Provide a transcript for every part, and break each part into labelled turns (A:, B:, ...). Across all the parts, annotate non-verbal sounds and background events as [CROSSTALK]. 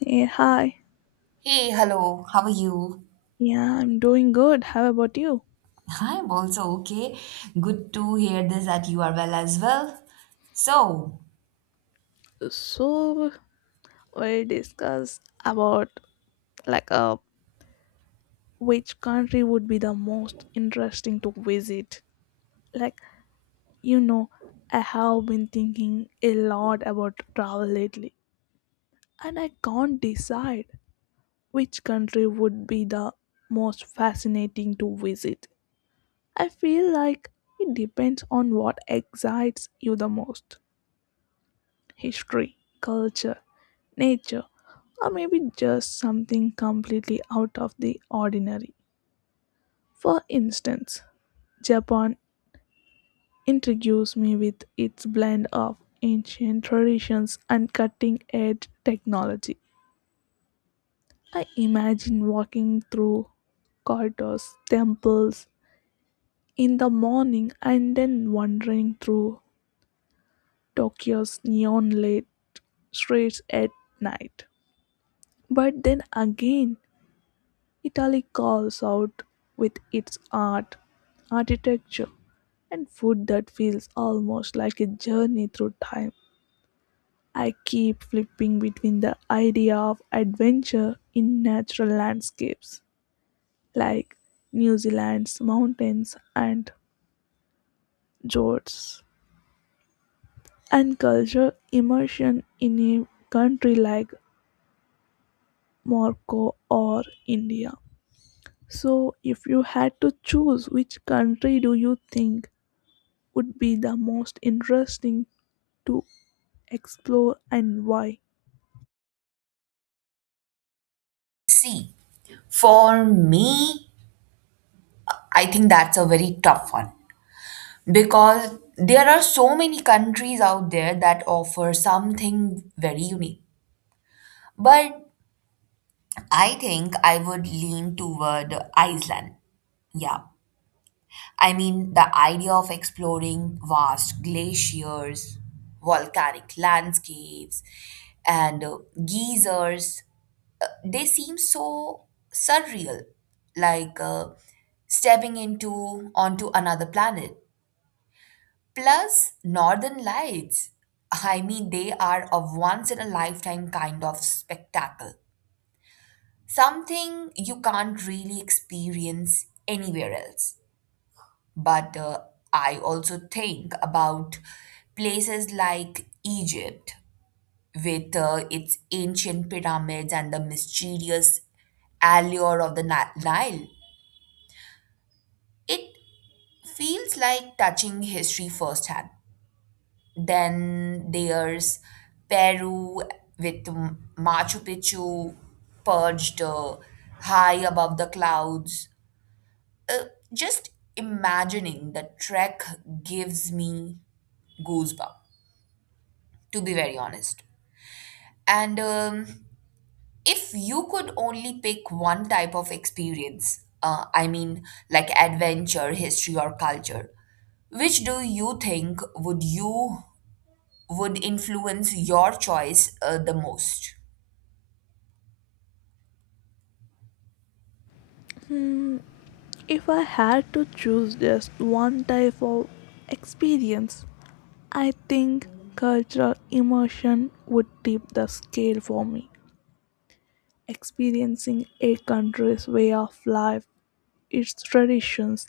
A: Hey, hi.
B: Hey, hello, how are you?
A: Yeah, I'm doing good. How about you?
B: [LAUGHS] I'm also okay. Good to hear this that you are well as well. So,
A: So, we'll discuss about like uh, which country would be the most interesting to visit. Like, you know, I have been thinking a lot about travel lately, and I can't decide which country would be the most fascinating to visit. I feel like it depends on what excites you the most: history, culture, nature, or maybe just something completely out of the ordinary. For instance, Japan intrigues me with its blend of ancient traditions and cutting edge technology. I imagine walking through corridors, temples in the morning, and then wandering through Tokyo's neon lit streets at night. But then again, Italy calls out with its art, architecture, and food that feels almost like a journey through time. I keep flipping between the idea of adventure in natural landscapes like New Zealand's mountains and fjords, and culture immersion in a country like Morocco or India. So, if you had to choose, which country do you think would be the most interesting to explore and why?
B: see, for me, I think that's a very tough one because there are so many countries out there that offer something very unique. But I think I would lean toward Iceland. Yeah, I mean, the idea of exploring vast glaciers, volcanic landscapes, and geysers, they seem so surreal, like uh, stepping into onto another planet. Plus, northern lights. I mean, they are a once in a lifetime kind of spectacle, something you can't really experience anywhere else. But I also think about places like Egypt with its ancient pyramids and the mysterious allure of the Nile. It feels like touching history firsthand. Then there's Peru with Machu Picchu perched high above the clouds. Uh, just imagining the trek gives me goosebumps. To be very honest. And If you could only pick one type of experience, I mean, like adventure, history, or culture, which do you think would you would influence your choice the most?
A: Hmm, if I had to choose just one type of experience, I think cultural immersion would tip the scale for me. Experiencing a country's way of life, its traditions,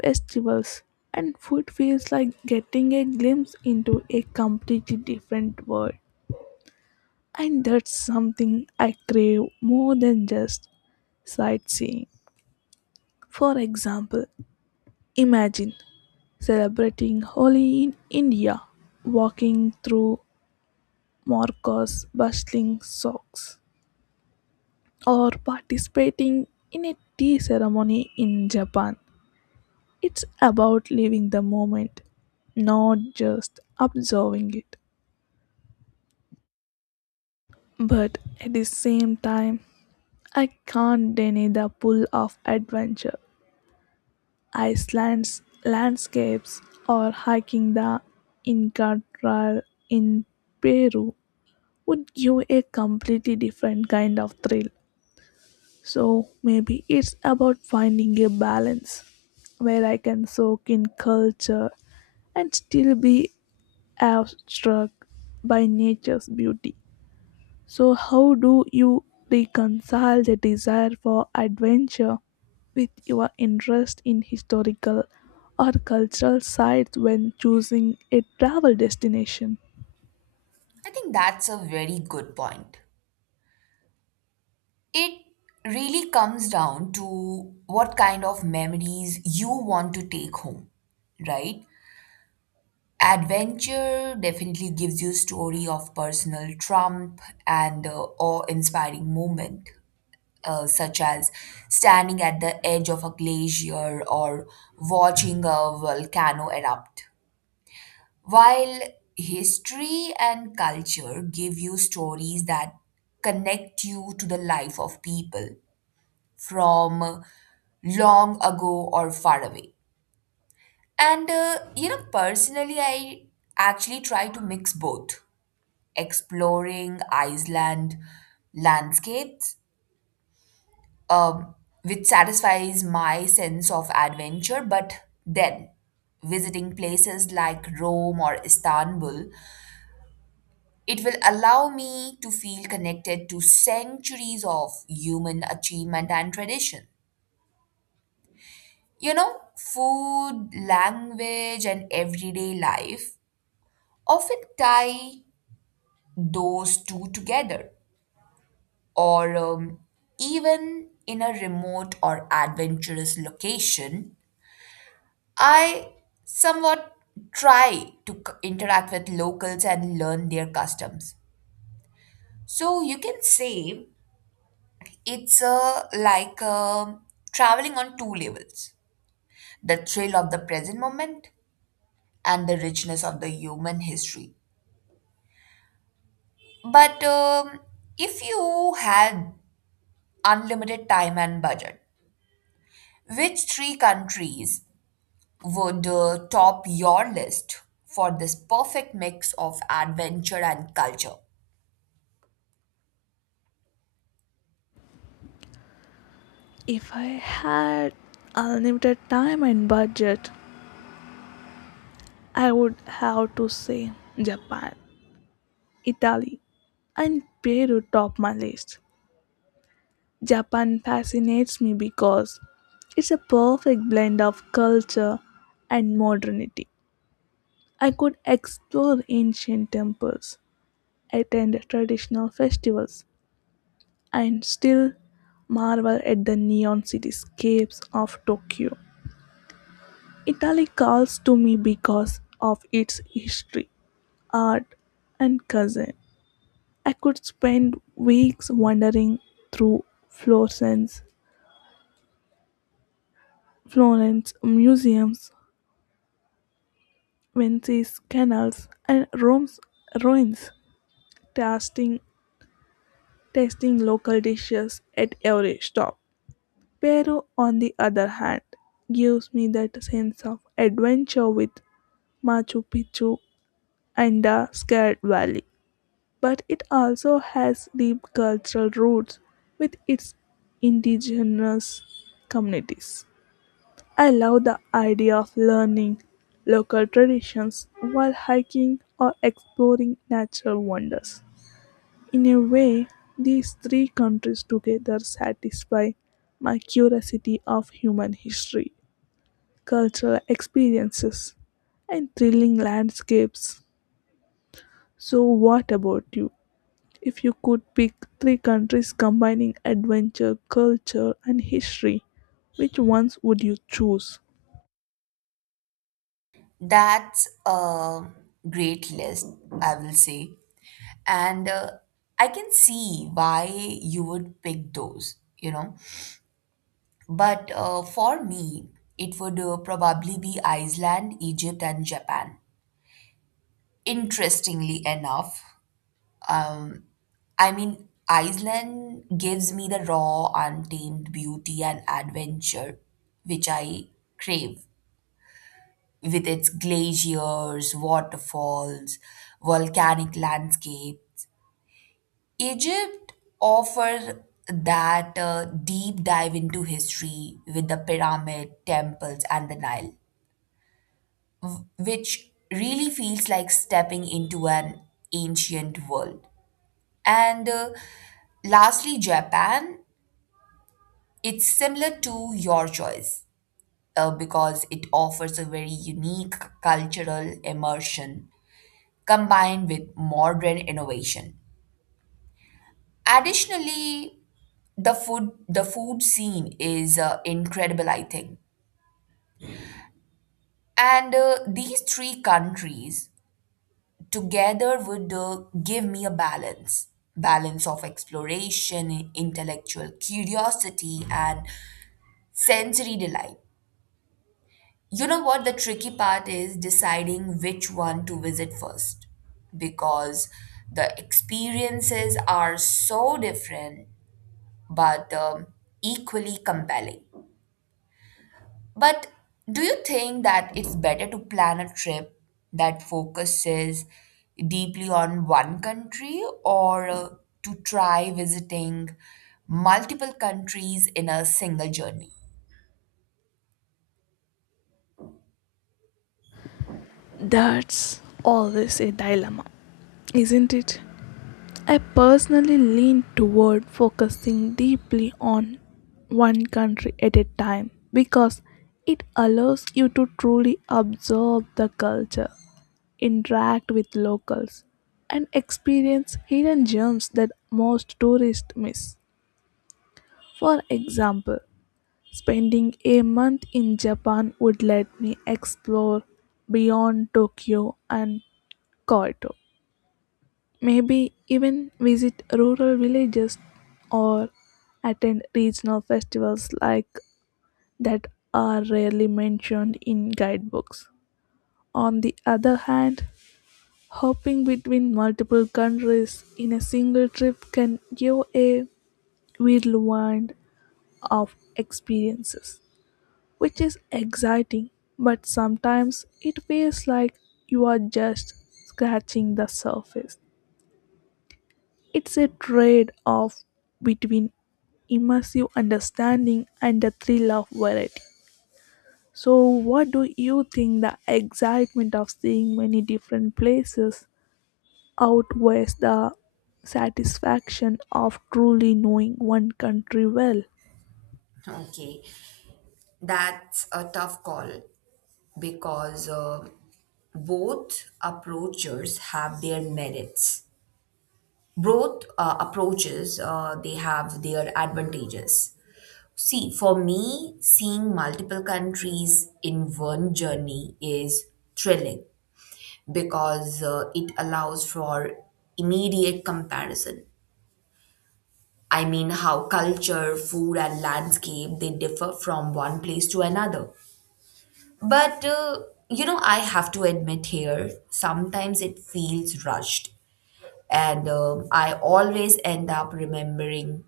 A: festivals, and food feels like getting a glimpse into a completely different world. And that's something I crave more than just sightseeing. For example, imagine celebrating Holi in India, walking through Morocco's bustling souks, or participating in a tea ceremony in Japan. It's about living the moment, not just observing it. But at the same time, I can't deny the pull of adventure. Iceland's landscapes or hiking the Inca Trail in Peru would give a completely different kind of thrill. So maybe it's about finding a balance where I can soak in culture and still be abstract by nature's beauty. So, how do you reconcile the desire for adventure with your interest in historical or cultural sites when choosing a travel destination?
B: I think that's a very good point. It really comes down to what kind of memories you want to take home, right? Adventure definitely gives you story of personal trump and awe-inspiring moment, such as standing at the edge of a glacier or watching a volcano erupt. While history and culture give you stories that connect you to the life of people from long ago or far away. And You know, personally, I actually try to mix both exploring Iceland landscapes, um, which satisfies my sense of adventure. But then, visiting places like Rome or Istanbul, it will allow me to feel connected to centuries of human achievement and tradition. You know, food, language, and everyday life often tie those two together. Or even in a remote or adventurous location, I somewhat try to interact with locals and learn their customs. So you can say it's like traveling on two levels, the thrill of the present moment and the richness of the human history. But If you had unlimited time and budget, which three countries would top your list for this perfect mix of adventure and culture?
A: If I had unlimited time and budget, I would have to say Japan, Italy, and Peru top my list. Japan fascinates me because it's a perfect blend of culture and modernity. I could explore ancient temples, attend traditional festivals, and still marvel at the neon cityscapes of Tokyo. Italy calls to me because of its history, art, and cuisine. I could spend weeks wandering through Florence, Florence museums, Venice's canals, and Rome's ruins, tasting tasting local dishes at every stop. Peru, on the other hand, gives me that sense of adventure with Machu Picchu and the Scared Valley. But it also has deep cultural roots with its indigenous communities. I love the idea of learning local traditions while hiking or exploring natural wonders. In a way, these three countries together satisfy my curiosity of human history, cultural experiences, and thrilling landscapes. So, what about you? If you could pick three countries combining adventure, culture, and history, which ones would you choose?
B: That's a great list, I will say. And I can see why you would pick those, you know. But For me, it would probably be Iceland, Egypt, and Japan. Interestingly enough, Um, I mean, Iceland gives me the raw, untamed beauty and adventure which I crave with its glaciers, waterfalls, volcanic landscape. Egypt offers that deep dive into history with the pyramid, temples, and the Nile, which really feels like stepping into an ancient world. And Lastly, Japan. It's similar to your choice because it offers a very unique cultural immersion combined with modern innovation. Additionally, the food scene is incredible, I think. And These three countries together would give me a balance of exploration, intellectual curiosity, and sensory delight. You know what? The tricky part is deciding which one to visit first because the experiences are so different but equally compelling. But do you think that it's better to plan a trip that focuses deeply on one country, or to try visiting multiple countries in a single journey?
A: That's always a dilemma, isn't it? I personally lean toward focusing deeply on one country at a time because it allows you to truly absorb the culture, interact with locals, and experience hidden gems that most tourists miss. For example, spending a month in Japan would let me explore beyond Tokyo and Kyoto. Maybe even visit rural villages or attend regional festivals like that are rarely mentioned in guidebooks. On the other hand, hopping between multiple countries in a single trip can give a whirlwind of experiences, which is exciting, but sometimes it feels like you are just scratching the surface. It's a trade off between immersive understanding and the thrill of variety. So, what do you think? The excitement of seeing many different places outweighs the satisfaction of truly knowing one country well.
B: Okay, that's a tough call because both approaches have their merits. Both approaches they have their advantages. See, for me, seeing multiple countries in one journey is thrilling because it allows for immediate comparison. I mean, how culture, food, and landscape they differ from one place to another. But You know, I have to admit here, sometimes it feels rushed and I always end up remembering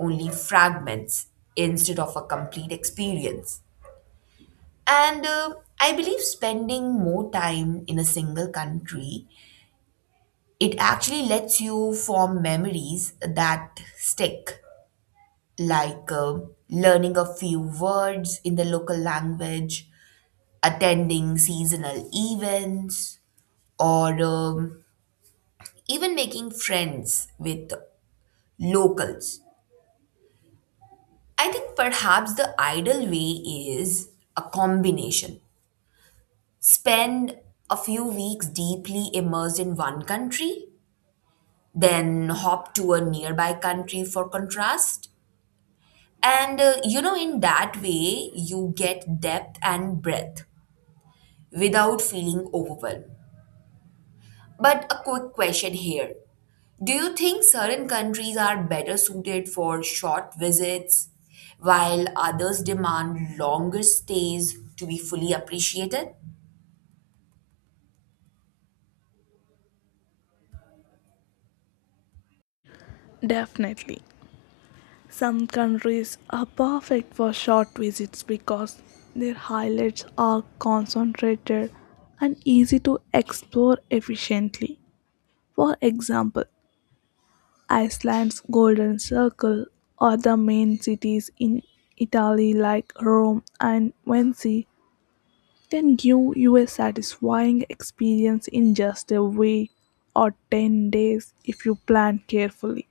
B: only fragments instead of a complete experience. And I believe spending more time in a single country, it actually lets you form memories that stick, like learning a few words in the local language, attending seasonal events, or even making friends with locals. I think perhaps the ideal way is a combination. Spend a few weeks deeply immersed in one country, then hop to a nearby country for contrast. And You know, in that way, you get depth and breadth without feeling overwhelmed. But a quick question here. Do you think certain countries are better suited for short visits while others demand longer stays to be fully appreciated?
A: Definitely. Some countries are perfect for short visits because their highlights are concentrated and easy to explore efficiently. For example, Iceland's Golden Circle or the main cities in Italy like Rome and Venice can give you a satisfying experience in just a week or 10 days if you plan carefully.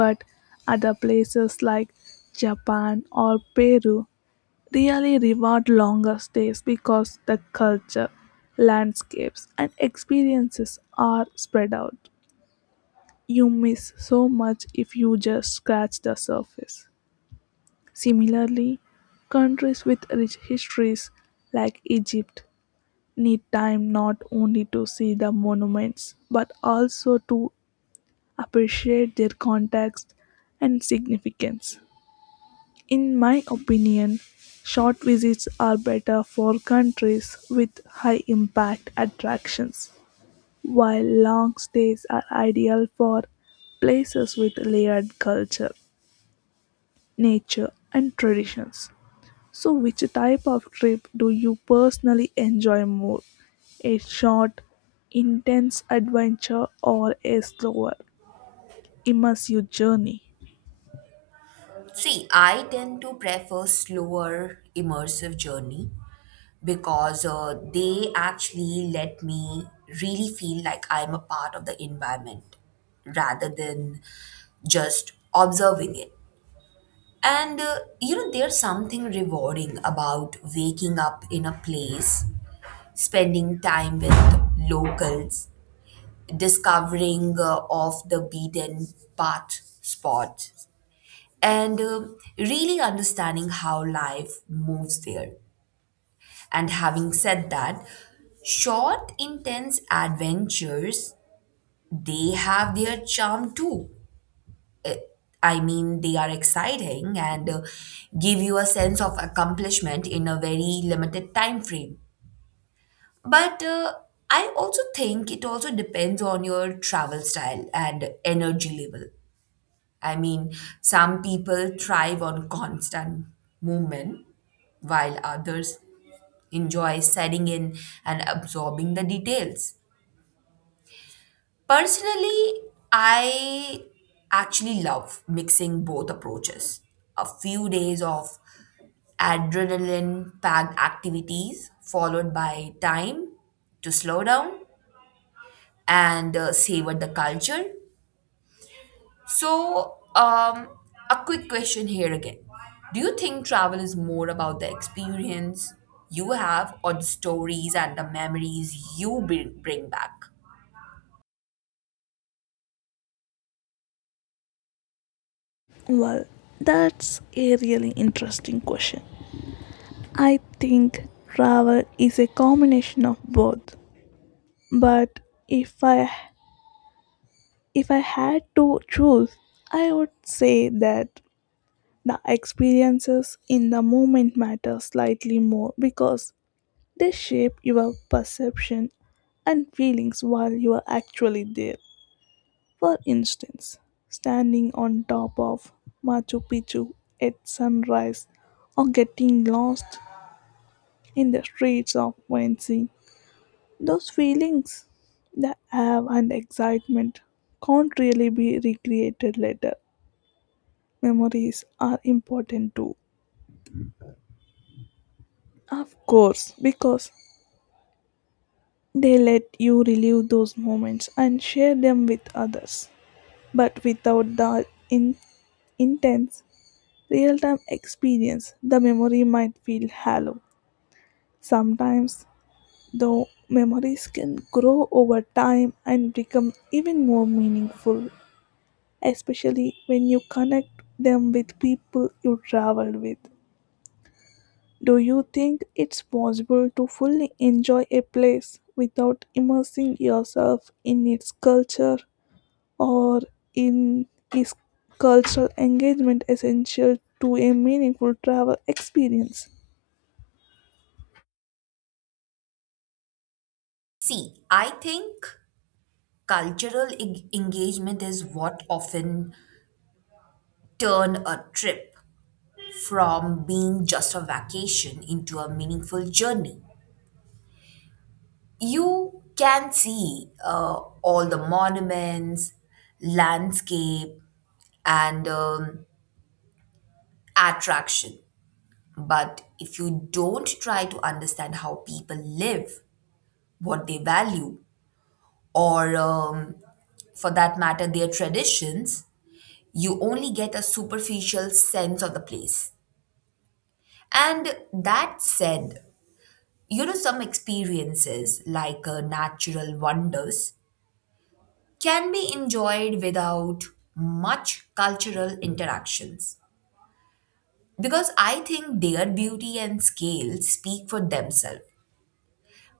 A: But other places like Japan or Peru really reward longer stays because the culture, landscapes, and experiences are spread out. You miss so much if you just scratch the surface. Similarly, countries with rich histories like Egypt need time not only to see the monuments but also to appreciate their context and significance. In my opinion, short visits are better for countries with high impact attractions, while long stays are ideal for places with layered culture, nature, and traditions. So, which type of trip do you personally enjoy more? A short, intense adventure or a slower, immersive journey?
B: See, I tend to prefer slower immersive journey because they actually let me really feel like I'm a part of the environment rather than just observing it. And You know, there's something rewarding about waking up in a place spending time with locals, discovering off the beaten path spots, and really understanding how life moves there. And having said that, short, intense adventures, they have their charm too. Uh, I mean, they are exciting and give you a sense of accomplishment in a very limited time frame. But I also think it also depends on your travel style and energy level. I mean, some people thrive on constant movement, while others enjoy setting in and absorbing the details. Personally, I actually love mixing both approaches. A few days of adrenaline packed activities, followed by time to slow down and savor the culture. So, a quick question here again. Do you think travel is more about the experience you have or the stories and the memories you bring back?
A: Well, that's a really interesting question. I think travel is a combination of both, but if I if I had to choose, I would say that the experiences in the moment matter slightly more because they shape your perception and feelings while you are actually there. For instance, standing on top of Machu Picchu at sunrise or getting lost in the streets of Valencia. Those feelings, the awe and excitement, can't really be recreated later. Memories are important too. Of course, because they let you relive those moments and share them with others. But without the intense real time experience, the memory might feel hollow. Sometimes, though, memories can grow over time and become even more meaningful, especially when you connect them with people you traveled with. Do you think it's possible to fully enjoy a place without immersing yourself in its culture? Or in is cultural engagement essential to a meaningful travel experience?
B: See, I think cultural engagement is what often turn a trip from being just a vacation into a meaningful journey. You can see all the monuments, landscape, and attraction. But if you don't try to understand how people live, what they value, or for that matter, their traditions, you only get a superficial sense of the place. And that said, you know, some experiences like natural wonders can be enjoyed without much cultural interactions because I think their beauty and scale speak for themselves.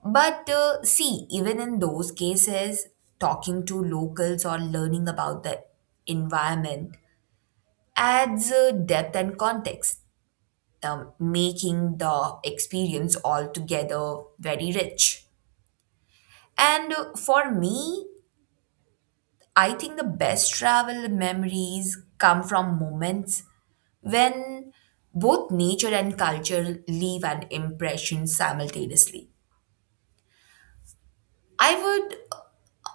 B: But See, even in those cases, talking to locals or learning about the environment adds depth and context, making the experience altogether very rich. And For me, I think the best travel memories come from moments when both nature and culture leave an impression simultaneously. I would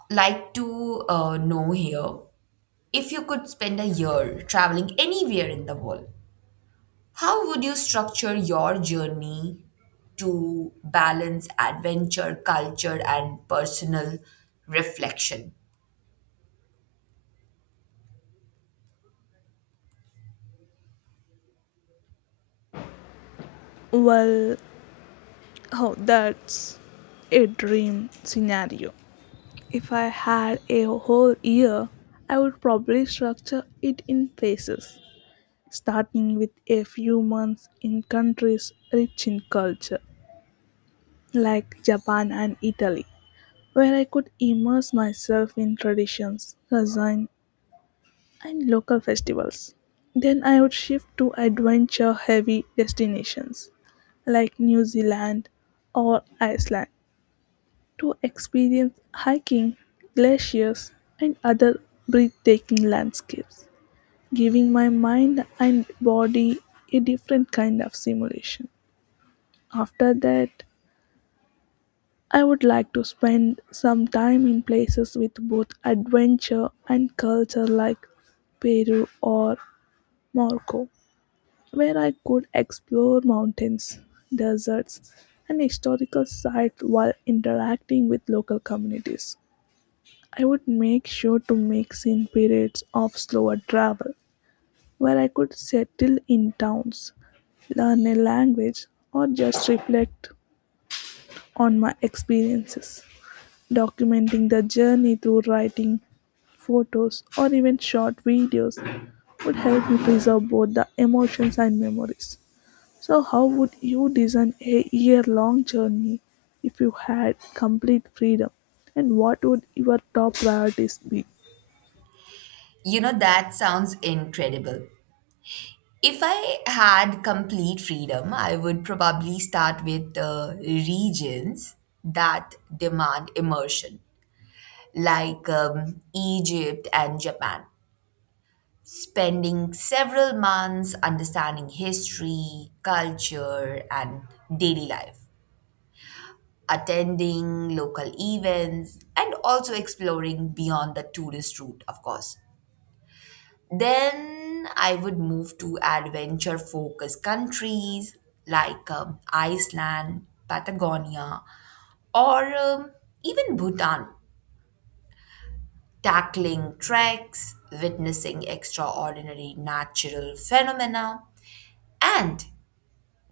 B: like to know here. If you could spend a year traveling anywhere in the world, how would you structure your journey to balance adventure, culture, and personal reflection?
A: Well, oh, that's a dream scenario. If I had a whole year, I would probably structure it in phases, starting with a few months in countries rich in culture, like Japan and Italy, where I could immerse myself in traditions, cuisine, and local festivals. Then I would shift to adventure heavy destinations like New Zealand or Iceland to experience hiking, glaciers, and other breathtaking landscapes, giving my mind and body a different kind of stimulation. After that, I would like to spend some time in places with both adventure and culture like Peru or Morocco where I could explore mountains, deserts, and historical sites while interacting with local communities. I would make sure to mix in periods of slower travel where I could settle in towns, learn a language, or just reflect on my experiences. Documenting the journey through writing, photos, or even short videos would help me preserve both the emotions and memories. So how would you design a year-long journey if you had complete freedom? And what would your top priorities be?
B: You know, that sounds incredible. If I had complete freedom, I would probably start with regions that demand immersion, like Egypt and Japan. Spending several months understanding history, culture, and daily life, attending local events, and also exploring beyond the tourist route, of course. Then I would move to adventure focused countries like Iceland, Patagonia, or even Bhutan, tackling treks, witnessing extraordinary natural phenomena, and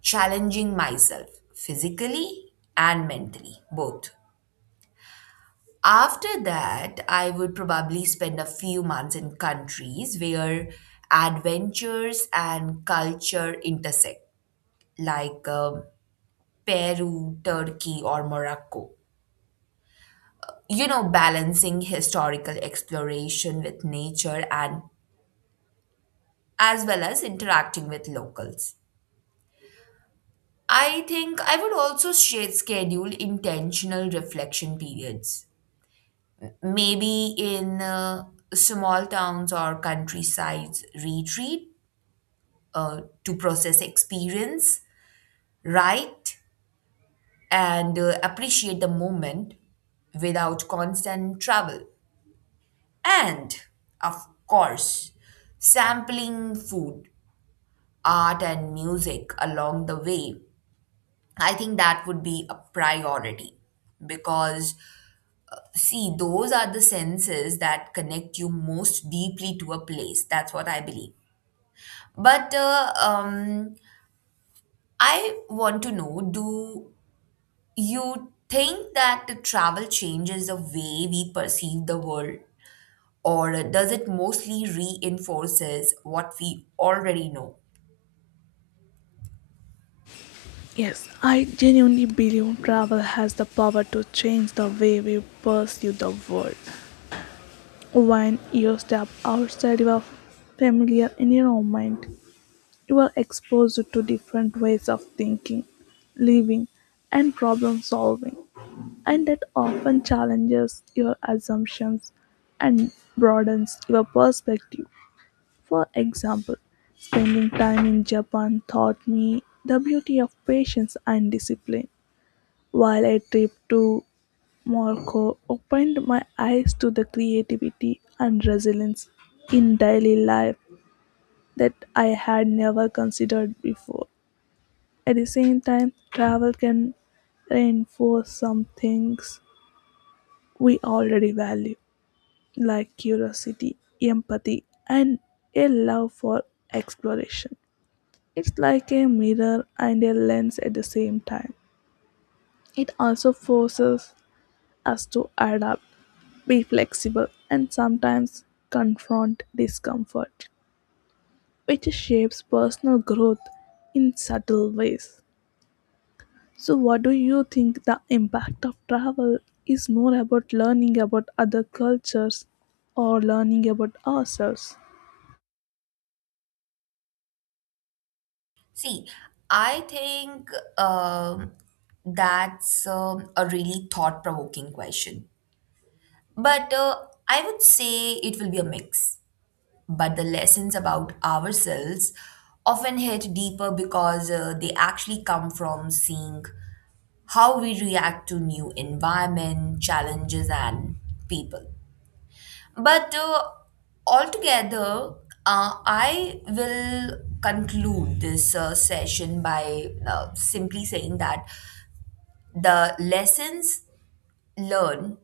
B: challenging myself physically and mentally, both. After that, I would probably spend a few months in countries where adventures and culture intersect, like Peru, Turkey, or Morocco. You know, balancing historical exploration with nature and as well as interacting with locals. I think I would also schedule intentional reflection periods, maybe in small towns or countrysides retreat, to process experience, write, and appreciate the moment without constant travel. And of course, sampling food, art, and music along the way. I think that would be a priority because, see, those are the senses that connect you most deeply to a place. That's what I believe. But I want to know, do you think that the travel changes the way we perceive the world, or does it mostly reinforces what we already know?
A: Yes, I genuinely believe travel has the power to change the way we pursue the world. When you step outside your familiar environment, you are exposed to different ways of thinking, living, and problem solving, and that often challenges your assumptions and broadens your perspective. For example, spending time in Japan taught me the beauty of patience and discipline, while a trip to Morocco opened my eyes to the creativity and resilience in daily life that I had never considered before. At the same time, travel can reinforce some things we already value, like curiosity, empathy, and a love for exploration. It's like a mirror and a lens at the same time. It also forces us to adapt, be flexible, and sometimes confront discomfort, which shapes personal growth in subtle ways. So, what do you think? The impact of travel is more about learning about other cultures or learning about ourselves?
B: See, I think um, that's a really thought provoking question. But I would say it will be a mix, but the lessons about ourselves often hit deeper because they actually come from seeing how we react to new environment challenges and people. But altogether I will conclude this session by simply saying that the lessons learned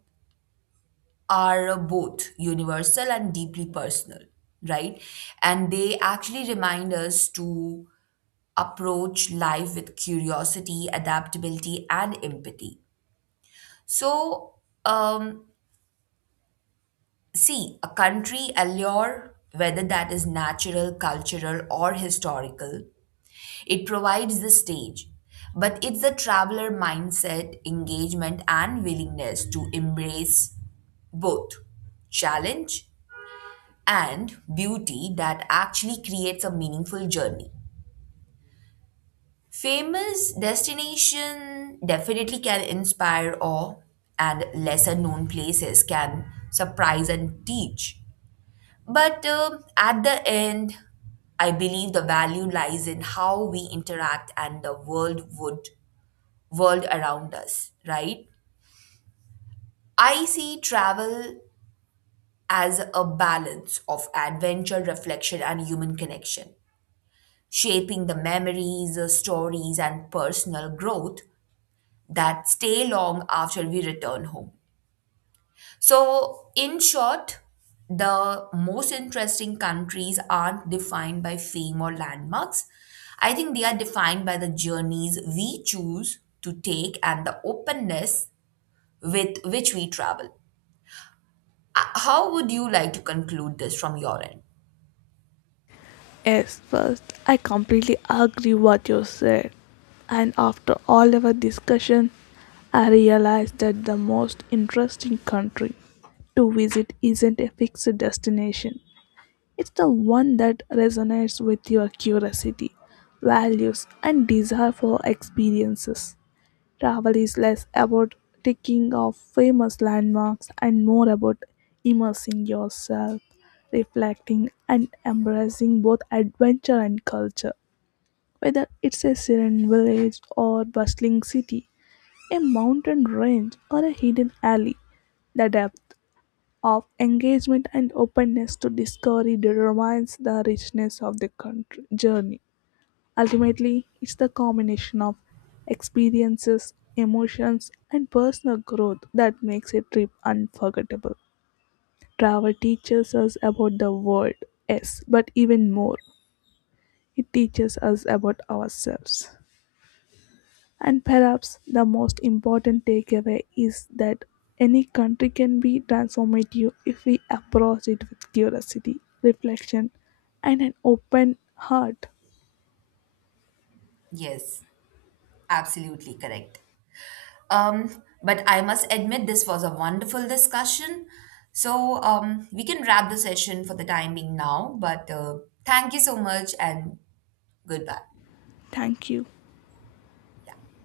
B: are both universal and deeply personal, right? And they actually remind us to approach life with curiosity, adaptability, and empathy. So, um, see, a country allure, whether that is natural, cultural, or historical, it provides the stage. But it's the traveler mindset, engagement, and willingness to embrace both challenge and beauty that actually creates a meaningful journey. Famous destination definitely can inspire awe and lesser known places can surprise and teach. But At the end, I believe the value lies in how we interact and the world would world around us, right? I see travel as a balance of adventure, reflection and human connection, shaping the memories, stories and personal growth that stay long after we return home. So, in short, the most interesting countries aren't defined by fame or landmarks. I think they are defined by the journeys we choose to take and the openness with which we travel. How would you like to conclude this from your end?
A: Yes, first, I completely agree what you said. And after all our discussion, I realized that the most interesting country to visit isn't a fixed destination. It's the one that resonates with your curiosity, values, and desire for experiences. Travel is less about ticking off famous landmarks and more about immersing yourself, reflecting, and embracing both adventure and culture. Whether it's a serene village or bustling city, a mountain range or a hidden alley, the depth of engagement and openness to discovery determines the richness of the country journey. Ultimately, it's the combination of experiences, emotions, and personal growth that makes a trip unforgettable. Travel teaches us about the world, yes, but even more, it teaches us about ourselves. And perhaps the most important takeaway is that any country can be transformative if we approach it with curiosity, reflection, and an open heart.
B: Yes, absolutely correct. But I must admit, this was a wonderful discussion. So we can wrap the session for the time being now. But Thank you so much and goodbye.
A: Thank you.
B: Yeah.